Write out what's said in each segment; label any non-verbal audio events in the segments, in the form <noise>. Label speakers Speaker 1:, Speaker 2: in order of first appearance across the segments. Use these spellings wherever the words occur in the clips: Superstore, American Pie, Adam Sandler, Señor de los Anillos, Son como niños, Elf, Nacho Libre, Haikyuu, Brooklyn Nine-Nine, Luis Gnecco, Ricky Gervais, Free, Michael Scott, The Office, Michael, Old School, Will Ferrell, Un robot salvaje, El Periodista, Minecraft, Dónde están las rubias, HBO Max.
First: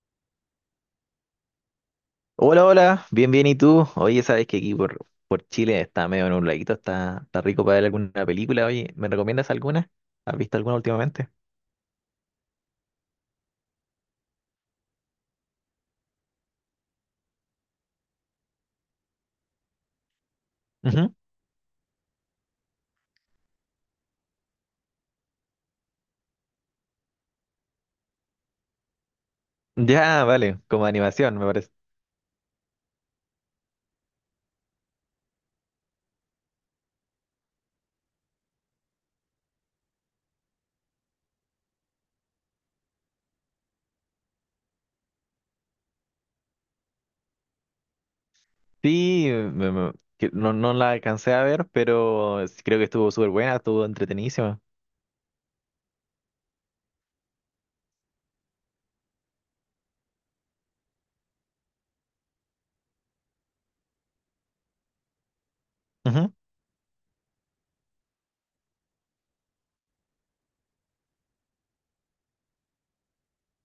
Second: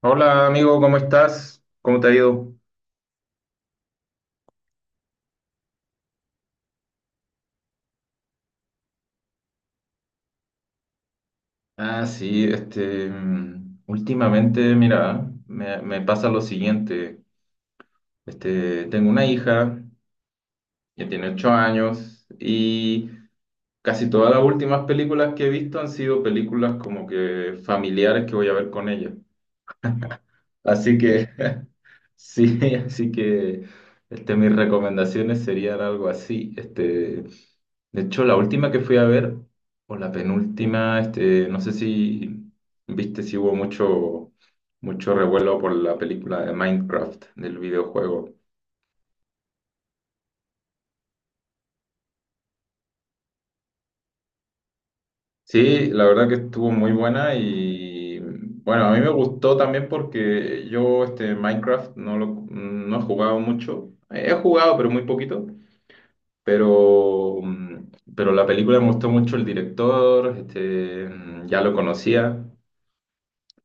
Speaker 1: Hola amigo, ¿cómo estás? ¿Cómo te ha ido?
Speaker 2: Hola, hola, bien, bien, ¿y tú? Oye, sabes que aquí por Chile está medio nubladito, está rico para ver alguna película. Oye, ¿me recomiendas alguna? ¿Has visto alguna últimamente?
Speaker 1: Ah, sí, últimamente, mira, me pasa lo siguiente. Este, tengo una hija que
Speaker 2: Ujú.
Speaker 1: tiene ocho años y casi todas las últimas películas que he visto han sido películas como que familiares que voy a ver con ella.
Speaker 2: Ya, vale, como
Speaker 1: Así que,
Speaker 2: animación, me parece.
Speaker 1: <laughs> sí, así que este, mis recomendaciones serían algo así. Este, de hecho, la última que fui a ver, o la penúltima, este, no sé si viste si hubo mucho revuelo por la película de Minecraft, del videojuego.
Speaker 2: Sí, que no, no la alcancé a ver, pero sí creo que estuvo súper buena, estuvo entretenidísima.
Speaker 1: Sí, la verdad que estuvo muy buena y bueno, a mí me gustó también porque yo este Minecraft no he jugado mucho. He jugado, pero muy poquito.
Speaker 2: Ujú.
Speaker 1: Pero, pero la película me gustó mucho el director, ya lo conocía,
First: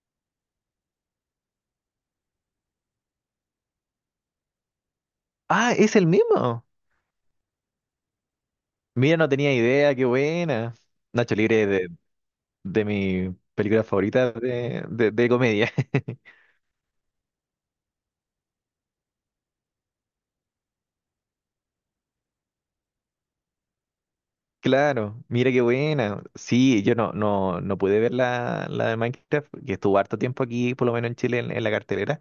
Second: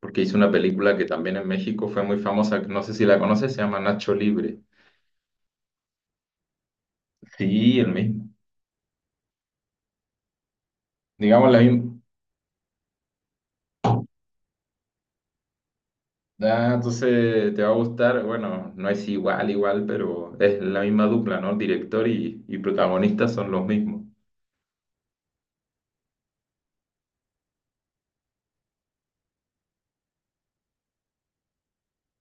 Speaker 1: porque hizo una película que también en México fue muy famosa, no sé si la conoces, se llama Nacho Libre.
Speaker 2: Ah, es el mismo.
Speaker 1: Sí, el mismo.
Speaker 2: Mira, no tenía idea, qué buena. Nacho
Speaker 1: Digamos la
Speaker 2: Libre es de,
Speaker 1: misma.
Speaker 2: de mi película favorita de comedia. <laughs>
Speaker 1: Ah, entonces te va a gustar, bueno, no es igual, igual, pero es la misma dupla, ¿no? Director y protagonista son los mismos.
Speaker 2: Claro, mira qué buena. Sí, yo no, no, no pude ver la de Minecraft, que estuvo harto tiempo aquí, por lo menos en Chile, en la cartelera,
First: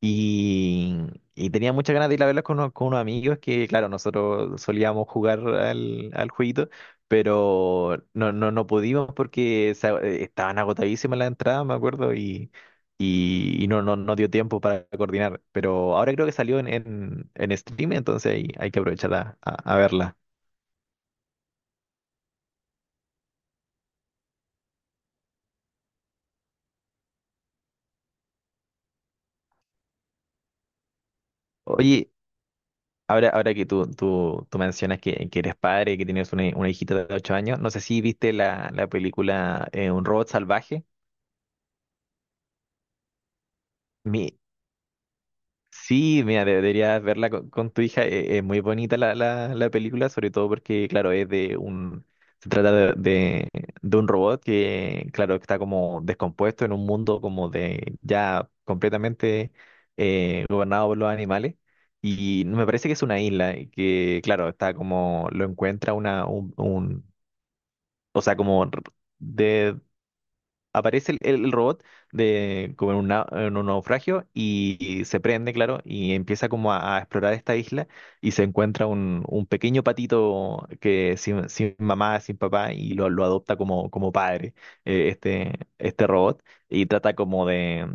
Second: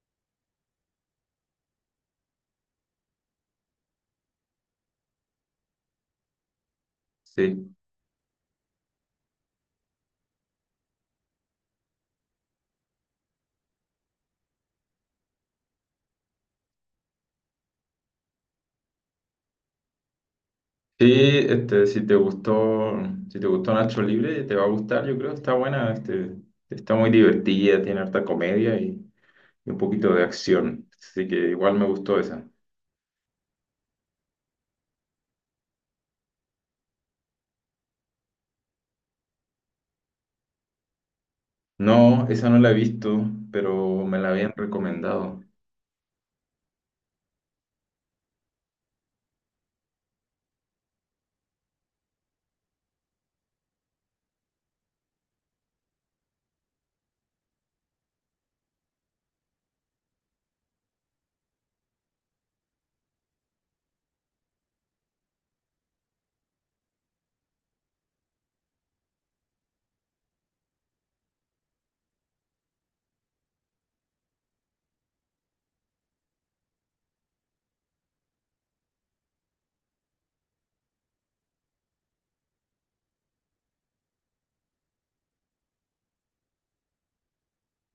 Speaker 2: y, y tenía muchas ganas de ir a verla con, con unos amigos que, claro, nosotros solíamos jugar al jueguito,
Speaker 1: Sí.
Speaker 2: pero no, no, no pudimos porque estaban agotadísimas las entradas, me acuerdo, y no, no, no dio tiempo para coordinar. Pero ahora creo que salió en stream, entonces ahí hay que aprovechar a verla.
Speaker 1: Sí, este, si te gustó, si te gustó Nacho Libre, te va a gustar, yo creo, está buena, este, está muy divertida, tiene harta comedia y un poquito de acción, así que igual me
Speaker 2: Oye,
Speaker 1: gustó esa.
Speaker 2: ahora que tú mencionas que eres padre, que tienes una hijita de 8 años, no sé si viste la película Un robot salvaje.
Speaker 1: No, esa no la he visto, pero me la
Speaker 2: Mi,
Speaker 1: habían recomendado.
Speaker 2: Sí, mira, deberías verla con tu hija. Es muy bonita la película, sobre todo porque, claro, es de un... Se trata de un robot que, claro, está como descompuesto en un mundo como de ya completamente gobernado por los animales. Y me parece que es una isla y que, claro, está como... Lo encuentra un O sea, como de, aparece el robot de, como en un naufragio y se prende, claro, y empieza como a explorar esta isla y se encuentra un pequeño patito que sin, sin mamá, sin papá y lo adopta como, como padre, eh, este, este robot, y trata como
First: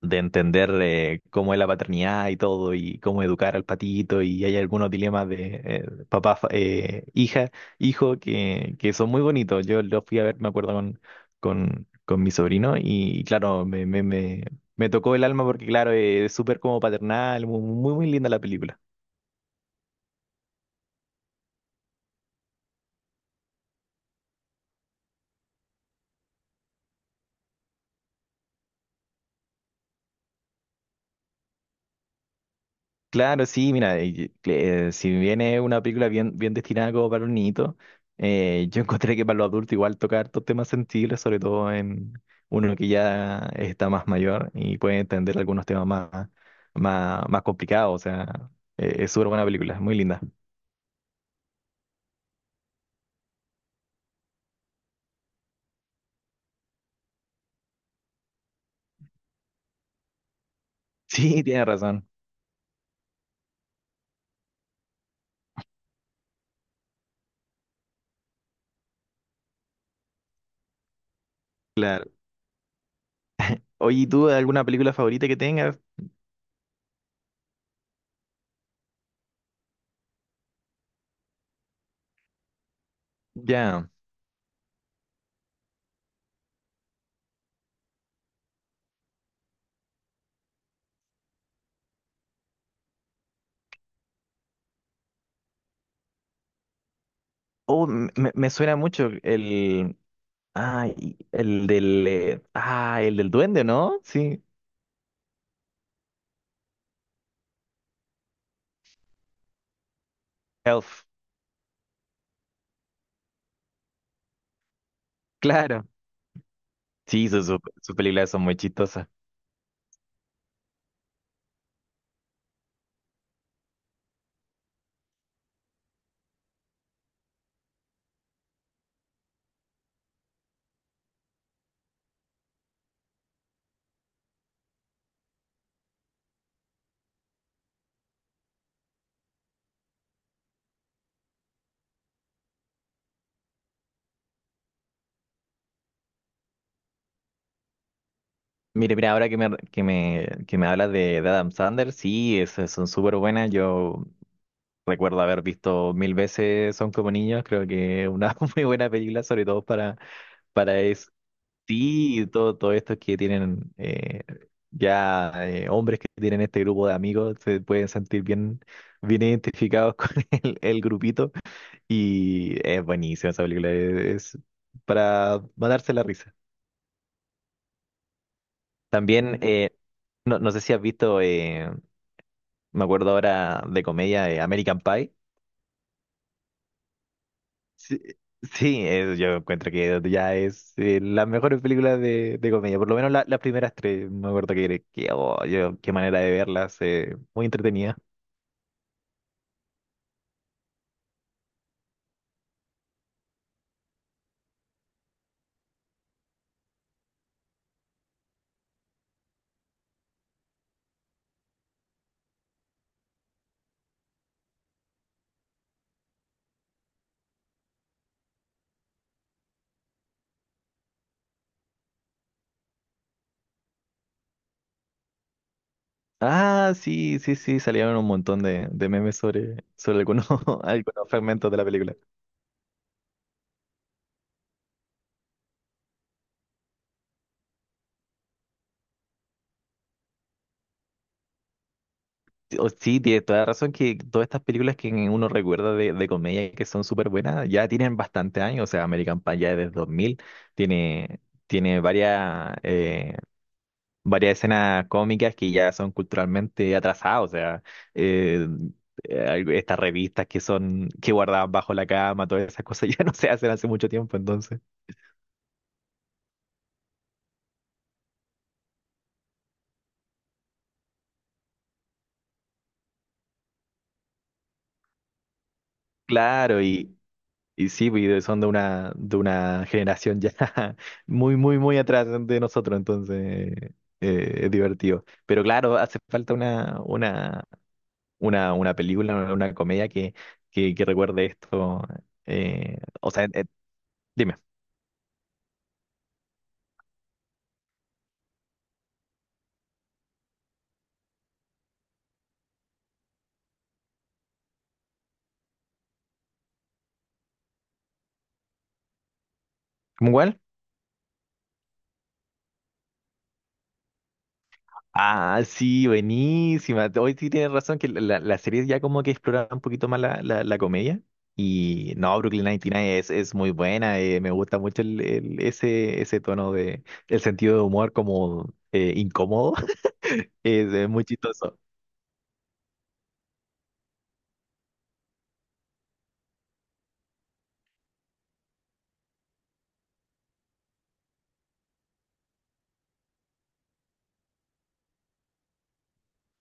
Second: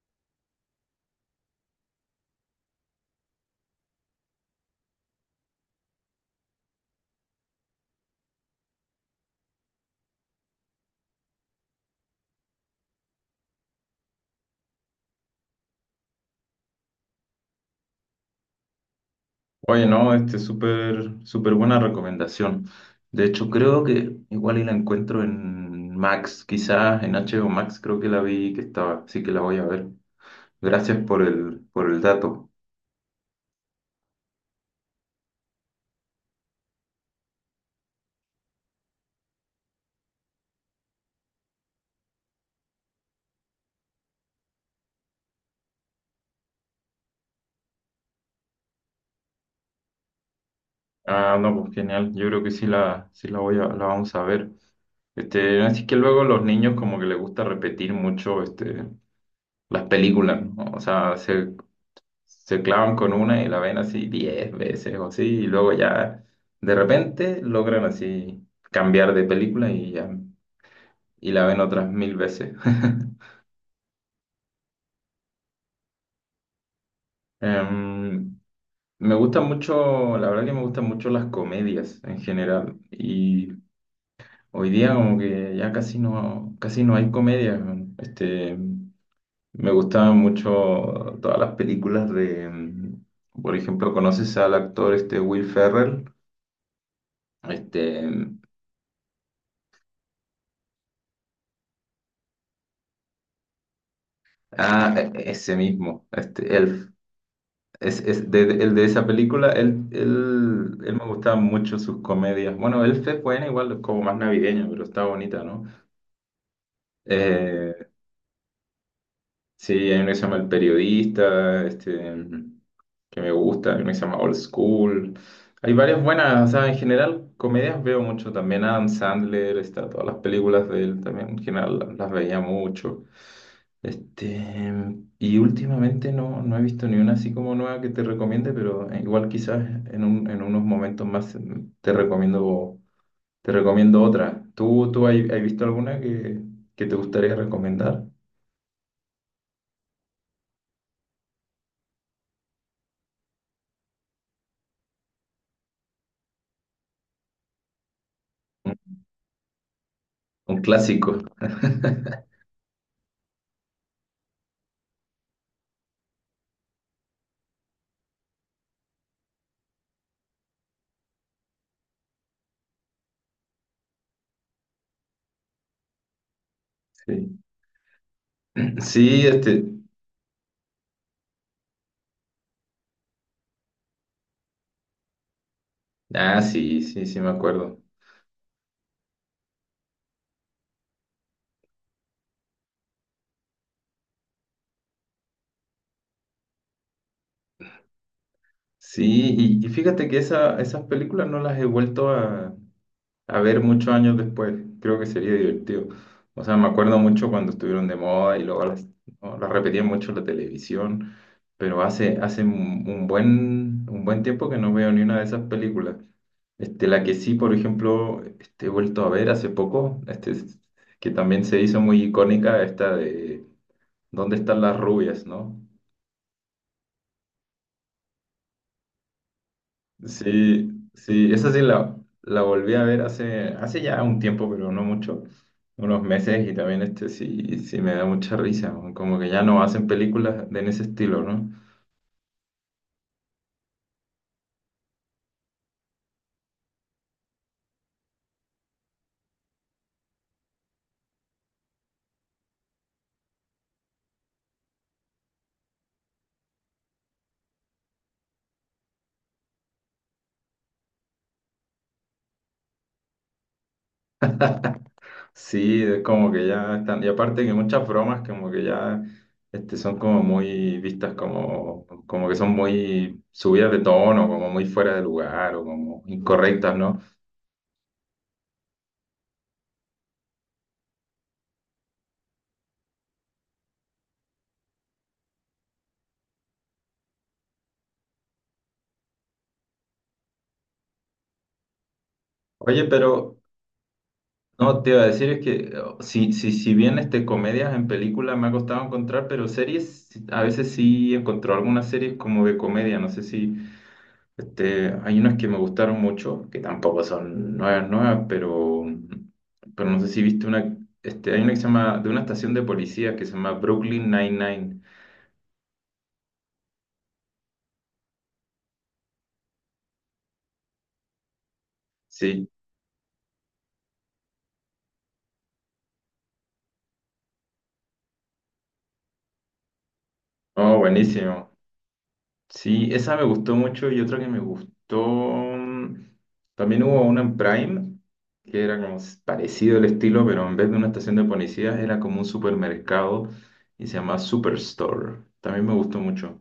Speaker 2: de entender cómo es la paternidad y todo, y cómo educar al patito, y hay algunos dilemas de papá, hija, hijo, que son muy bonitos. Yo los fui a ver, me acuerdo, con mi sobrino, y, claro, me tocó el alma porque, claro, es súper como paternal, muy linda la película.
Speaker 1: Oye, no, este, súper, súper buena recomendación. De hecho, creo que igual y la encuentro en Max, quizás en HBO Max creo que la vi que estaba, así que la voy a ver. Gracias por el dato.
Speaker 2: Claro, sí, mira, si viene una película bien, bien destinada como para los niñitos, yo <laughs> encontré que para los adultos igual toca hartos temas sensibles, sobre todo en uno que ya está más mayor y puede entender algunos temas más complicados, o sea, es súper buena película, es muy linda. <laughs>
Speaker 1: Ah, no, pues genial. Yo creo que sí la voy a, la vamos a ver. Este, así que luego los niños como que les gusta repetir mucho este, las películas, ¿no? O sea,
Speaker 2: Sí,
Speaker 1: se,
Speaker 2: tienes razón,
Speaker 1: se clavan con una y la ven así 10 veces o así, y luego ya de repente logran así cambiar de película y ya, y la ven otras
Speaker 2: claro.
Speaker 1: mil veces. <laughs>
Speaker 2: Oye, ¿y tú alguna película favorita que tengas?
Speaker 1: Em, Me gusta mucho, la verdad que me gustan mucho las comedias en general. Y
Speaker 2: Ya.
Speaker 1: hoy día como que ya casi no hay comedia. Weón. Este, me gustaban mucho todas las películas de, por ejemplo, ¿conoces al actor este Will Ferrell?
Speaker 2: Oh,
Speaker 1: Este,
Speaker 2: me, me suena mucho el... Ah, el del... el del duende, ¿no? Sí,
Speaker 1: ese mismo, este Elf. Es, el de esa película, él
Speaker 2: Elf.
Speaker 1: me gustaba mucho sus comedias. Bueno, Elf es buena, igual como más navideña, pero está bonita, ¿no?
Speaker 2: Claro. Sí,
Speaker 1: Eh,
Speaker 2: su películas son muy chistosas.
Speaker 1: Sí, hay uno que se llama El Periodista, este, que me gusta, hay uno que se llama Old School. Hay varias buenas, o sea, en general comedias veo mucho también. Adam Sandler, está, todas las películas de él también en general las veía mucho. Este, y últimamente no he visto ni una así como nueva que te recomiende, pero igual quizás en unos momentos más te recomiendo, te recomiendo otra. ¿Tú has visto alguna que te gustaría recomendar?
Speaker 2: Mira, ahora que que me hablas de Adam Sandler, sí, esas son súper buenas. Yo recuerdo haber visto mil veces Son como niños. Creo que es una <laughs> muy
Speaker 1: Un
Speaker 2: buena película, sobre todo para,
Speaker 1: un
Speaker 2: para es,
Speaker 1: clásico. <laughs>
Speaker 2: sí, todo, todo esto que tienen ya hombres que tienen este grupo de amigos se pueden sentir bien, bien identificados <laughs> con el grupito. Y es buenísima esa película. Es para matarse la risa.
Speaker 1: Sí, sí,
Speaker 2: También, no, no sé si has visto, me acuerdo ahora de comedia, American Pie.
Speaker 1: ah, sí, me acuerdo.
Speaker 2: Sí, sí, yo encuentro que ya es las mejores películas de comedia, por lo menos las primeras tres, me acuerdo que oh, yo, qué manera de verlas, muy entretenida.
Speaker 1: Sí, y fíjate que esas películas no las he vuelto a ver muchos años después. Creo que sería divertido. O sea, me acuerdo mucho cuando estuvieron de moda y luego no, las repetían mucho en la televisión, pero hace un un buen tiempo que no veo ni una de esas películas. Este, la que sí, por ejemplo, este, he vuelto a ver hace poco, este, que también se hizo muy icónica, esta de ¿Dónde están las rubias, no?
Speaker 2: Ah, sí, sí, sí, salieron un montón de memes sobre, sobre algunos, <laughs>
Speaker 1: Sí,
Speaker 2: algunos
Speaker 1: sí,
Speaker 2: fragmentos de la película.
Speaker 1: la volví a ver hace ya un tiempo, pero no mucho, unos meses, y también este sí, sí me da mucha risa, ¿no? Como que ya no hacen películas de en ese estilo, ¿no?
Speaker 2: Sí, tiene toda la razón que todas estas películas que uno recuerda de comedia que son súper buenas ya tienen bastante años, o sea, American Pie ya desde 2000 tiene, tiene varias, varias escenas cómicas que ya son culturalmente atrasadas, o sea, eh, eh, estas revistas que son, que guardaban bajo la cama, todas esas cosas <laughs> ya no se hacen hace mucho tiempo, entonces.
Speaker 1: Sí, es como que ya están, y aparte que muchas bromas como que ya este, son como muy vistas como, como que son muy subidas de tono, como muy fuera de lugar o como
Speaker 2: Claro,
Speaker 1: incorrectas,
Speaker 2: y,
Speaker 1: ¿no?
Speaker 2: Y sí, güey, son de una generación ya <laughs> muy, muy, muy atrás de nosotros, entonces es divertido. Pero claro, hace falta una película, una comedia que recuerde esto. eh,
Speaker 1: Oye,
Speaker 2: o sea,
Speaker 1: pero
Speaker 2: eh, dime,
Speaker 1: no, te iba a decir es que si bien este, comedias en películas me ha costado encontrar, pero series sí, a veces sí encontré algunas series como de comedia. No sé si este, hay unas que me gustaron mucho, que tampoco son nuevas, nuevas, pero no sé
Speaker 2: ¿cómo
Speaker 1: si
Speaker 2: cuál?
Speaker 1: viste una, este, hay una que se llama, de una estación de policía que se llama Brooklyn Nine-Nine.
Speaker 2: Ah, sí, buenísima. Hoy sí tienes razón que la serie ya como que exploraba un poquito más la comedia. Y no, Brooklyn
Speaker 1: Sí,
Speaker 2: Nine-Nine es muy buena. Me gusta mucho ese, ese tono de, el sentido de humor como incómodo. <laughs> Es,
Speaker 1: oh,
Speaker 2: muy
Speaker 1: buenísimo.
Speaker 2: chistoso.
Speaker 1: Sí, esa me gustó mucho y otra que me gustó. También hubo una en Prime, que era como parecido el estilo, pero en vez de una estación de policías era como un supermercado y se llamaba Superstore. También me gustó mucho.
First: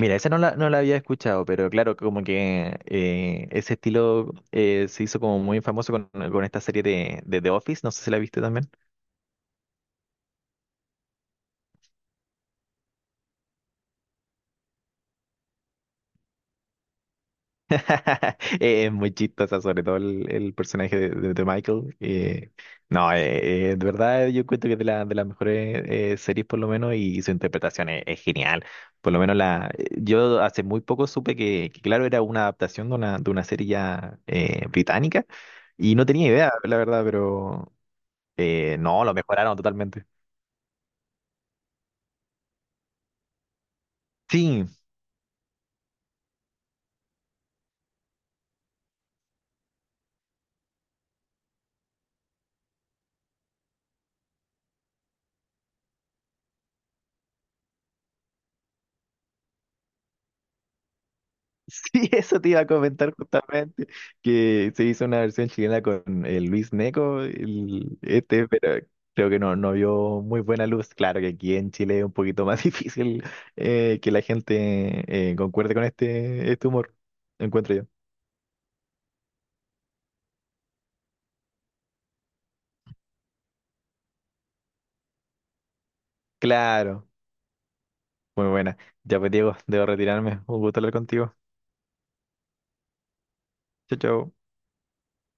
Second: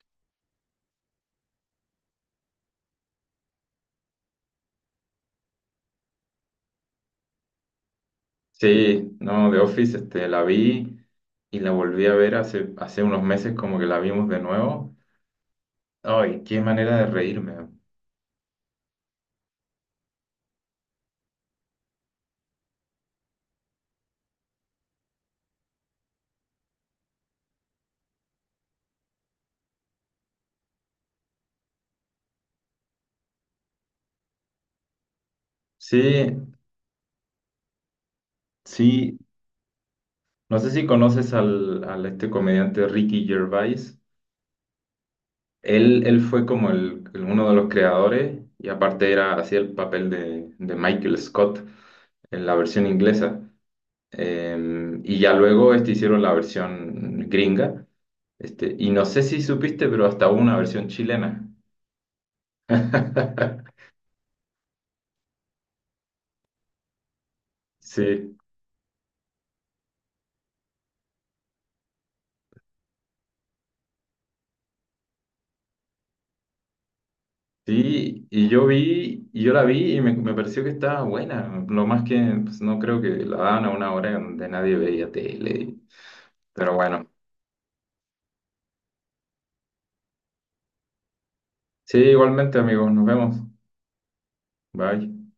Speaker 2: Mira, esa no la había escuchado, pero claro, como que ese estilo se hizo como muy famoso con esta serie de The Office. No sé si la viste también.
Speaker 1: Sí, no, The Office, este, la vi y la volví a ver hace unos meses, como que la vimos de nuevo. Ay, qué manera de reírme.
Speaker 2: <laughs> Es muy chistosa, sobre todo el personaje de Michael. No, De verdad yo cuento que es de, de las mejores series por lo menos y su interpretación es genial. Por lo menos yo hace muy poco supe que, claro, era una adaptación de una serie ya británica y no tenía
Speaker 1: Sí,
Speaker 2: idea, la verdad, pero no, lo
Speaker 1: sí,
Speaker 2: mejoraron totalmente.
Speaker 1: no sé si conoces al, al este comediante Ricky Gervais.
Speaker 2: Sí,
Speaker 1: Él fue como uno de los creadores y aparte era hacía el papel de Michael Scott en la versión inglesa. Y ya luego este, hicieron la versión gringa. Este, y no sé si supiste, pero hasta hubo una versión chilena.
Speaker 2: Sí, eso te iba a comentar
Speaker 1: <laughs>
Speaker 2: justamente, que se hizo una versión chilena con Luis Gnecco, el,
Speaker 1: Sí,
Speaker 2: este, pero creo que no, no vio muy buena luz. Claro que aquí en Chile es un poquito más <laughs> difícil que la gente concuerde con este, este humor, encuentro yo.
Speaker 1: sí, y yo la vi y me pareció que estaba buena. Lo más que pues, no creo que la daban a una hora donde nadie veía tele. Pero bueno,
Speaker 2: Claro, muy buena. Ya pues Diego, debo retirarme. Un gusto hablar contigo.
Speaker 1: sí, igualmente amigos, nos vemos.
Speaker 2: Chao, chao.
Speaker 1: Bye.